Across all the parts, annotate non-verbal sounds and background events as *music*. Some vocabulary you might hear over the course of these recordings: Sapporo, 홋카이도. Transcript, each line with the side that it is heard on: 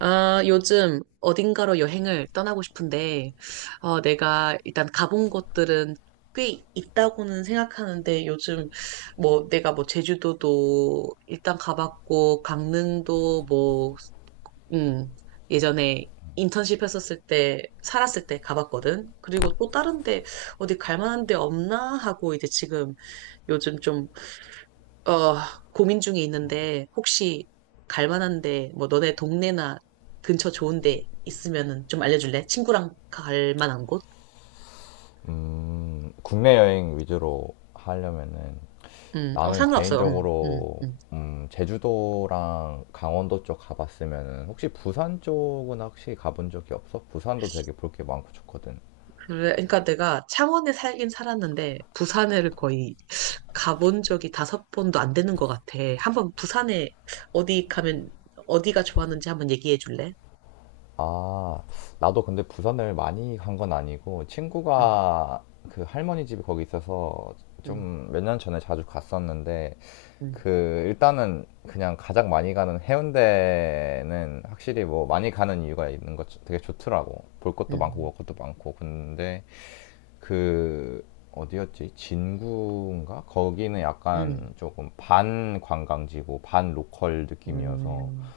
right: 아, 요즘 어딘가로 여행을 떠나고 싶은데, 내가 일단 가본 곳들은 꽤 있다고는 생각하는데, 요즘 뭐 내가 뭐 제주도도 일단 가봤고, 강릉도 뭐, 음, 예전에 인턴십 했었을 때, 살았을 때 가봤거든. 그리고 또 다른 데 어디 갈 만한 데 없나 하고 이제 지금 요즘 좀 어, 고민 중에 있는데, 혹시 갈 만한 데, 뭐, 너네 동네나 근처 좋은 데 있으면은 좀 알려줄래? 친구랑 갈 만한 곳?
left: 국내 여행 위주로 하려면은
right: 어,
left: 나는
right: 상관없어. 음. 음.
left: 개인적으로
right: 음.
left: 제주도랑 강원도 쪽 가봤으면은 혹시 부산 쪽은 혹시 가본 적이 없어? 부산도 되게 볼 게 많고 좋거든.
right: 그래, 그러니까 내가 창원에 살긴 살았는데, 부산을 거의 가본 적이 다섯 번도 안 되는 것 같아. 한번 부산에 어디 가면, 어디가 좋았는지 한번 얘기해 줄래?
left: 아, 나도 근데 부산을 많이 간 건 아니고
right: 음.
left: 친구가 그 할머니 집이 거기 있어서
right: 음.
left: 좀 몇 년 전에 자주 갔었는데
right: 음.
left: 그 일단은 그냥 가장 많이 가는 해운대는 확실히 뭐 많이 가는 이유가 있는 것 되게 좋더라고. 볼 것도 많고
right: 음.
left: 먹을 것도 많고. 근데 그 어디였지? 진구인가? 거기는 약간
right: 음.
left: 조금 반 관광지고 반 로컬 느낌이어서
right: 음.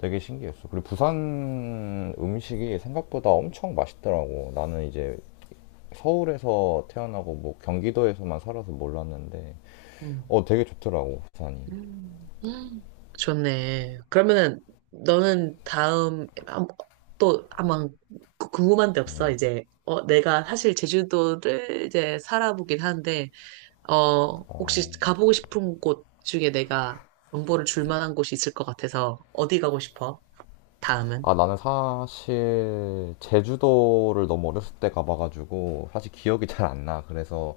left: 되게 신기했어. 그리고 부산 음식이 생각보다 엄청 맛있더라고. 나는 이제 서울에서 태어나고 뭐 경기도에서만 살아서 몰랐는데
right: 음.
left: 어 되게 좋더라고 부산이.
right: 음, 음, 좋네. 그러면은 너는 다음 또 아마 궁금한 데 없어? 이제 내가 사실 제주도를 이제 살아보긴 하는데 혹시 가보고 싶은 곳 중에 내가 정보를 줄 만한 곳이 있을 것 같아서 어디 가고 싶어? 다음은?
left: 아, 나는 사실 제주도를 너무 어렸을 때 가봐가지고 사실 기억이 잘 안 나. 그래서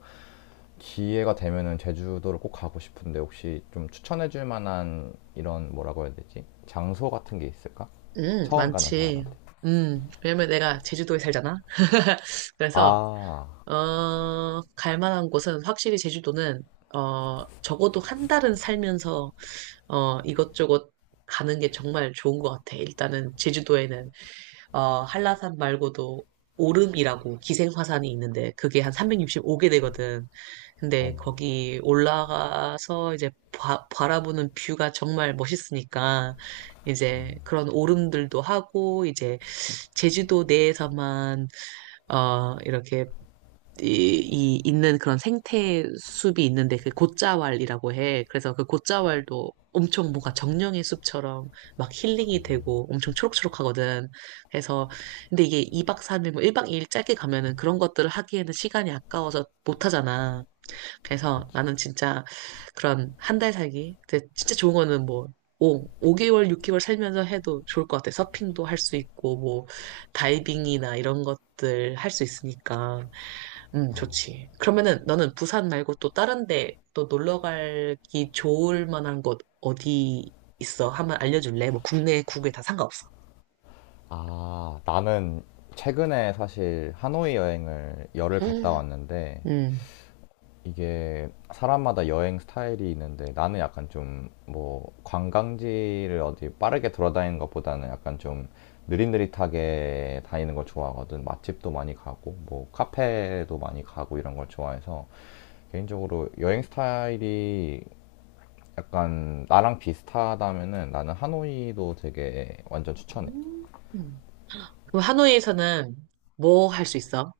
left: 기회가 되면은 제주도를 꼭 가고 싶은데 혹시 좀 추천해줄 만한 이런 뭐라고 해야 되지? 장소 같은 게 있을까? 처음 가는
right: 많지.
left: 사람한테.
right: 왜냐면 내가 제주도에 살잖아. *laughs* 그래서
left: 아,
right: 갈 만한 곳은 확실히 제주도는, 적어도 한 달은 살면서, 이것저것 가는 게 정말 좋은 것 같아. 일단은 제주도에는, 한라산 말고도 오름이라고 기생화산이 있는데 그게 한 365개 되거든.
left: 어,
right: 근데 거기 올라가서 이제 바라보는 뷰가 정말 멋있으니까 이제 그런 오름들도 하고 이제 제주도 내에서만 이렇게 이, 이 있는 그런 생태 숲이 있는데 그 곶자왈이라고 해. 그래서 그 곶자왈도 엄청 뭔가 정령의 숲처럼 막 힐링이 되고 엄청 초록초록하거든. 그래서 근데 이게 2박 3일 뭐 1박 2일 짧게 가면은 그런 것들을 하기에는 시간이 아까워서 못 하잖아. 그래서
left: 그치.
right: 나는 진짜 그런 1달 살기. 근데 진짜 좋은 거는 뭐 5, 개월 6개월 살면서 해도 좋을 것 같아. 서핑도 할 수 있고 뭐 다이빙이나 이런 것들 할 수 있으니까. 좋지. 그러면은 너는 부산 말고 또 다른 데 또 놀러 가기 좋을 만한 곳 어디 있어? 한번 알려줄래? 뭐 국내, 국외 다 상관없어.
left: 아, 나는 최근에 사실 하노이 여행을 열흘 갔다
right: 음.
left: 왔는데
right: 음.
left: 이게 사람마다 여행 스타일이 있는데 나는 약간 좀 뭐 관광지를 어디 빠르게 돌아다니는 것보다는 약간 좀 느릿느릿하게 다니는 걸 좋아하거든. 맛집도 많이 가고 뭐 카페도 많이 가고 이런 걸 좋아해서 개인적으로 여행 스타일이 약간 나랑 비슷하다면은 나는 하노이도 되게 완전 추천해.
right: 음. 그럼 하노이에서는 뭐 할 수 있어?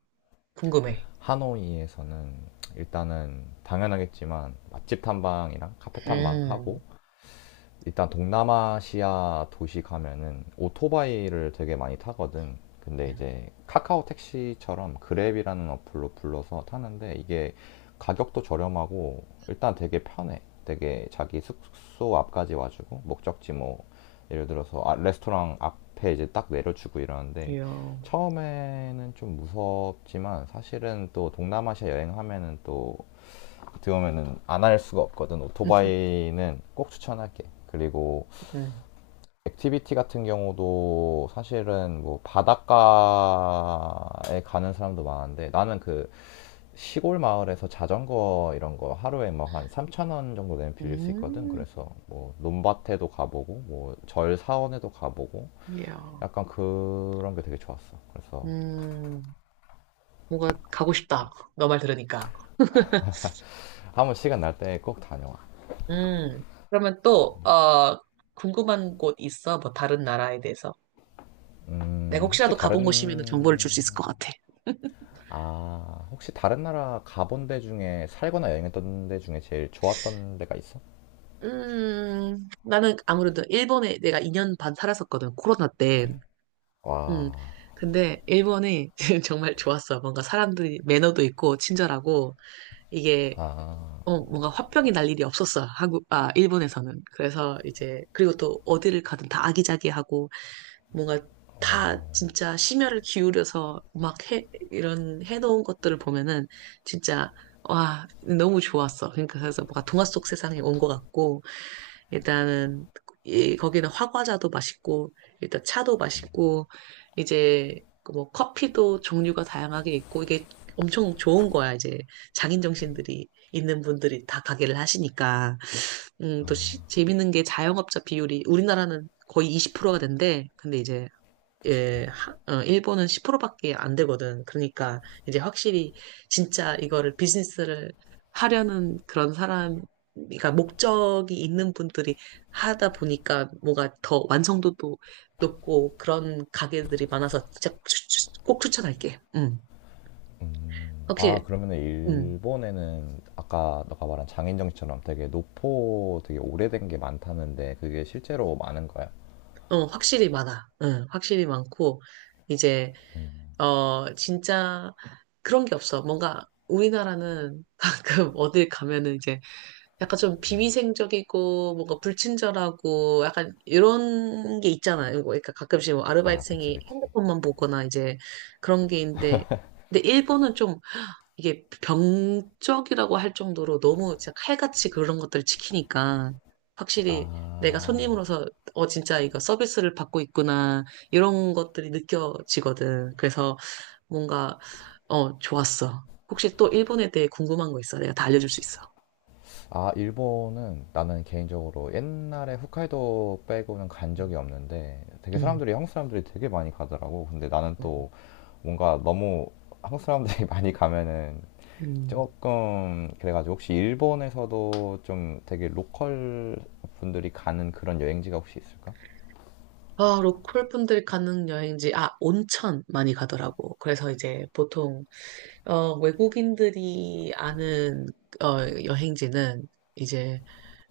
right: 궁금해.
left: 하노이에서는 일단은 당연하겠지만 맛집 탐방이랑 카페 탐방 하고
right: 음.
left: 일단 동남아시아 도시 가면은 오토바이를 되게 많이 타거든. 근데 이제 카카오 택시처럼 그랩이라는 어플로 불러서 타는데 이게 가격도 저렴하고 일단 되게 편해. 되게 자기 숙소 앞까지 와주고 목적지 뭐 예를 들어서 아, 레스토랑 앞에 이제 딱 내려주고 이러는데
right: 이야.
left: 처음에는 좀 무섭지만 사실은 또 동남아시아 여행하면은 또 들어오면은 안 할 수가 없거든.
right: *laughs*
left: 오토바이는 꼭 추천할게. 그리고
right: 음.
left: 액티비티 같은 경우도 사실은 뭐 바닷가에 가는 사람도 많은데 나는 그 시골 마을에서 자전거 이런 거 하루에 뭐 한 3천 원 정도 되면 빌릴 수 있거든.
right: 음.
left: 그래서 뭐 논밭에도 가보고 뭐 절 사원에도 가보고
right: 이야.
left: 약간 그런 게 되게 좋았어. 그래서
right: 음. 뭔가 가고 싶다. 너 말 들으니까.
left: 한번 시간 날 때 꼭 다녀와.
right: 음. 그러면 또, 궁금한 곳 있어? 뭐 다른 나라에 대해서? 내가
left: 혹시
right: 혹시라도 가본 곳이면 정보를 줄 수 있을
left: 다른
right: 것 같아.
left: 아, 혹시 다른 나라 가본 데 중에 살거나 여행했던 데 중에 제일 좋았던 데가 있어?
right: 나는 아무래도 일본에 내가 2년 반 살았었거든, 코로나 때. 음,
left: 와,
right: 근데 일본이 *laughs* 정말 좋았어. 뭔가 사람들이 매너도 있고 친절하고 이게 뭔가 화병이 날 일이 없었어. 일본에서는. 그래서 이제, 그리고 또 어디를 가든 다 아기자기하고 뭔가 다 진짜 심혈을 기울여서 막 해, 이런 해놓은 것들을 보면은 진짜 와, 너무 좋았어. 그러니까 그래서 뭔가 동화 속 세상에 온 것 같고, 일단은 거기는 화과자도 맛있고, 일단 차도 맛있고, 이제 그뭐 커피도 종류가 다양하게 있고, 이게 엄청 좋은 거야. 이제 장인 정신들이 있는 분들이 다 가게를 하시니까. 또 재밌는 게 자영업자 비율이 우리나라는 거의 20%가 된대. 근데 이제
left: 그치.
right: 일본은 10%밖에 안 되거든. 그러니까 이제 확실히 진짜 이거를 비즈니스를 하려는 그런 사람, 그러니까 목적이 있는 분들이 하다 보니까 뭐가 더 완성도도 높고 그런 가게들이 많아서 진짜 꼭 추천할게.
left: 아,
right: 확실히,
left: 그러면은
right: 음,
left: 일본에는 아까 너가 말한 장인정신처럼 되게 노포 되게 오래된 게 많다는데 그게 실제로 많은 거야?
right: 확실히 많아. 확실히 많고 이제 진짜 그런 게 없어. 뭔가 우리나라는 *laughs* 가끔 어딜 가면은 이제 약간 좀 비위생적이고 뭔가 불친절하고 약간 이런 게 있잖아요. 뭐 그러니까 가끔씩 뭐
left: 아, 그치,
right: 아르바이트생이
left: 그치.
right: 핸드폰만 보거나 이제 그런 게 있는데 근데 일본은 좀 이게 병적이라고 할 정도로 너무 진짜 칼같이 그런 것들을 지키니까 확실히 내가
left: 아,
right: 손님으로서 진짜 이거 서비스를 받고 있구나 이런 것들이 느껴지거든. 그래서 뭔가 좋았어. 혹시 또 일본에 대해 궁금한 거 있어? 내가 다 알려줄 수 있어.
left: 아, 일본은 나는 개인적으로 옛날에 홋카이도 빼고는 간 적이 없는데 되게
right: 음.
left: 사람들이 한국 사람들이 되게 많이 가더라고. 근데 나는
right: 음.
left: 또 뭔가 너무 한국 사람들이 *laughs* 많이 가면은
right: 음.
left: 조금 그래가지고 혹시 일본에서도 좀 되게 로컬 분들이 가는 그런 여행지가 혹시 있을까?
right: 아, 로컬 분들이 가는 여행지, 아, 온천 많이 가더라고. 그래서 이제 보통, 외국인들이 아는, 어, 여행지는 이제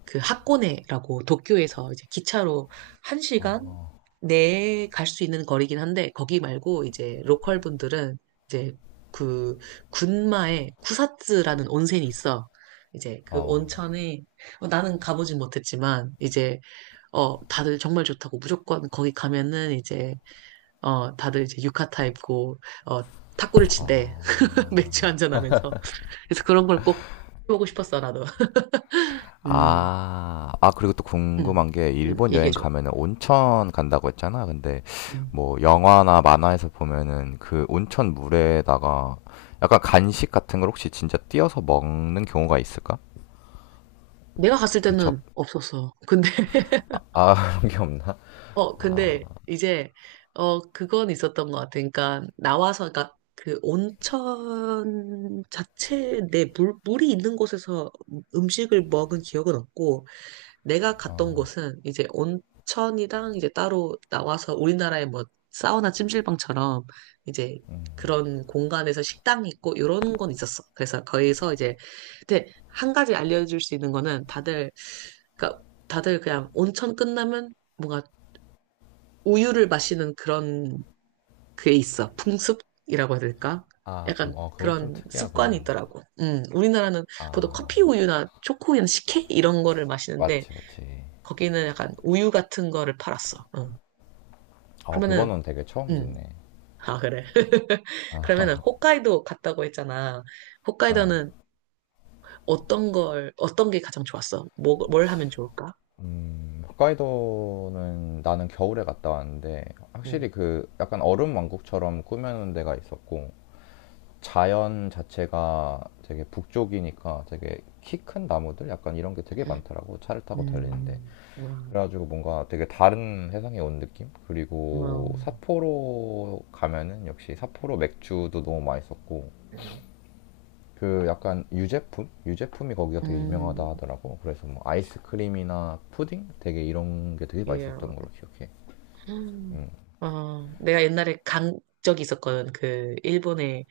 right: 그 하코네라고 도쿄에서 이제 기차로 1시간 내에 갈 수 있는 거리긴 한데, 거기 말고 이제 로컬 분들은 이제 그 군마에 쿠사츠라는 온천이 있어. 이제 그
left: 어.
right: 온천에, 나는 가보진 못했지만, 이제 다들 정말 좋다고 무조건 거기 가면은 이제, 다들 이제 유카타 입고, 어, 탁구를 친대. *laughs* 맥주 한잔 하면서. 그래서 그런 걸 꼭 해보고 싶었어, 나도. 음.
left: 아, 아, 그리고 또
right: 음.
left: 궁금한 게, 일본 여행
right: 얘기해줘.
left: 가면은 온천 간다고 했잖아. 근데,
right: 음.
left: 뭐, 영화나 만화에서 보면은 그 온천 물에다가 약간 간식 같은 걸 혹시 진짜 띄어서 먹는 경우가 있을까?
right: 내가 갔을
left: 그 접,
right: 때는 없었어. 근데, *laughs*
left: 아, *laughs* 그런 게 없나?
right: 근데 이제, 그건 있었던 것 같아. 그러니까, 나와서, 그러니까 그 온천 자체 내 물이 있는 곳에서 음식을 먹은 기억은 없고, 내가 갔던
left: 어,
right: 곳은 이제 온천이랑 이제 따로 나와서 우리나라의 뭐 사우나 찜질방처럼 이제 그런 공간에서 식당이 있고 이런 건 있었어. 그래서 거기서 이제 근데 한 가지 알려줄 수 있는 거는 다들 그러니까 다들 그냥 온천 끝나면 뭔가 우유를 마시는 그런 그게 있어. 풍습이라고 해야 될까?
left: 아, 오,
right: 약간
left: 어, 그건 좀
right: 그런 습관이
left: 특이하구나.
right: 있더라고. 우리나라는 보통 커피
left: 아,
right: 우유나 초코우유나 식혜 이런 거를 마시는데
left: 맞지, 맞지.
right: 거기는 약간 우유 같은 거를 팔았어. 어.
left: 어,
right: 그러면은,
left: 그거는 되게 처음
right: 음.
left: 듣네.
right: 아, 그래. *laughs* 그러면은 홋카이도 갔다고 했잖아.
left: 아,
right: 홋카이도는 어떤 게 가장 좋았어? 뭐, 뭘 하면 좋을까?
left: 홋카이도는 나는 겨울에 갔다 왔는데
right: 음.
left: 확실히 그 약간 얼음 왕국처럼 꾸며놓은 데가 있었고 자연 자체가 되게 북쪽이니까 되게 키 큰 나무들 약간 이런 게 되게
right: 음.
left: 많더라고 차를 타고 달리는데
right: 음. 와,
left: 그래가지고 뭔가 되게 다른 세상에 온 느낌?
right: 와,
left: 그리고 삿포로 가면은 역시 삿포로 맥주도 너무 맛있었고
right: 음.
left: 그 약간 유제품? 유제품이 거기가 되게
right: 음.
left: 유명하다 하더라고. 그래서 뭐 아이스크림이나 푸딩? 되게 이런 게 되게 맛있었던
right: 예.
left: 걸로 기억해.
right: 음. 내가 옛날에 간 적이 있었거든. 그, 일본에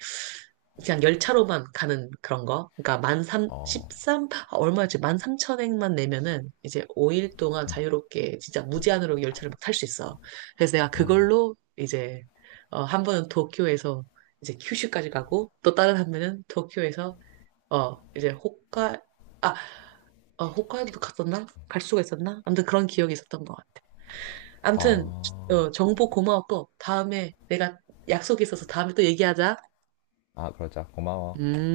right: 그냥 열차로만 가는 그런 거. 그러니까 만 삼,
left: 어,
right: 13, 아, 얼마였지? 만 삼천 엔만 내면은 이제 5일 동안 자유롭게 진짜 무제한으로 열차를 막 탈 수 있어. 그래서 내가 그걸로 이제, 한 번은 도쿄에서 이제 큐슈까지 가고 또 다른 한 번은 도쿄에서, 이제 아, 홋카이도도 갔었나? 갈 수가 있었나? 아무튼 그런 기억이 있었던 것 같아. 암튼,
left: 아,
right: 정보 고마웠고, 다음에 내가 약속이 있어서 다음에 또 얘기하자.
left: 아, 그러자. 고마워.
right: 음.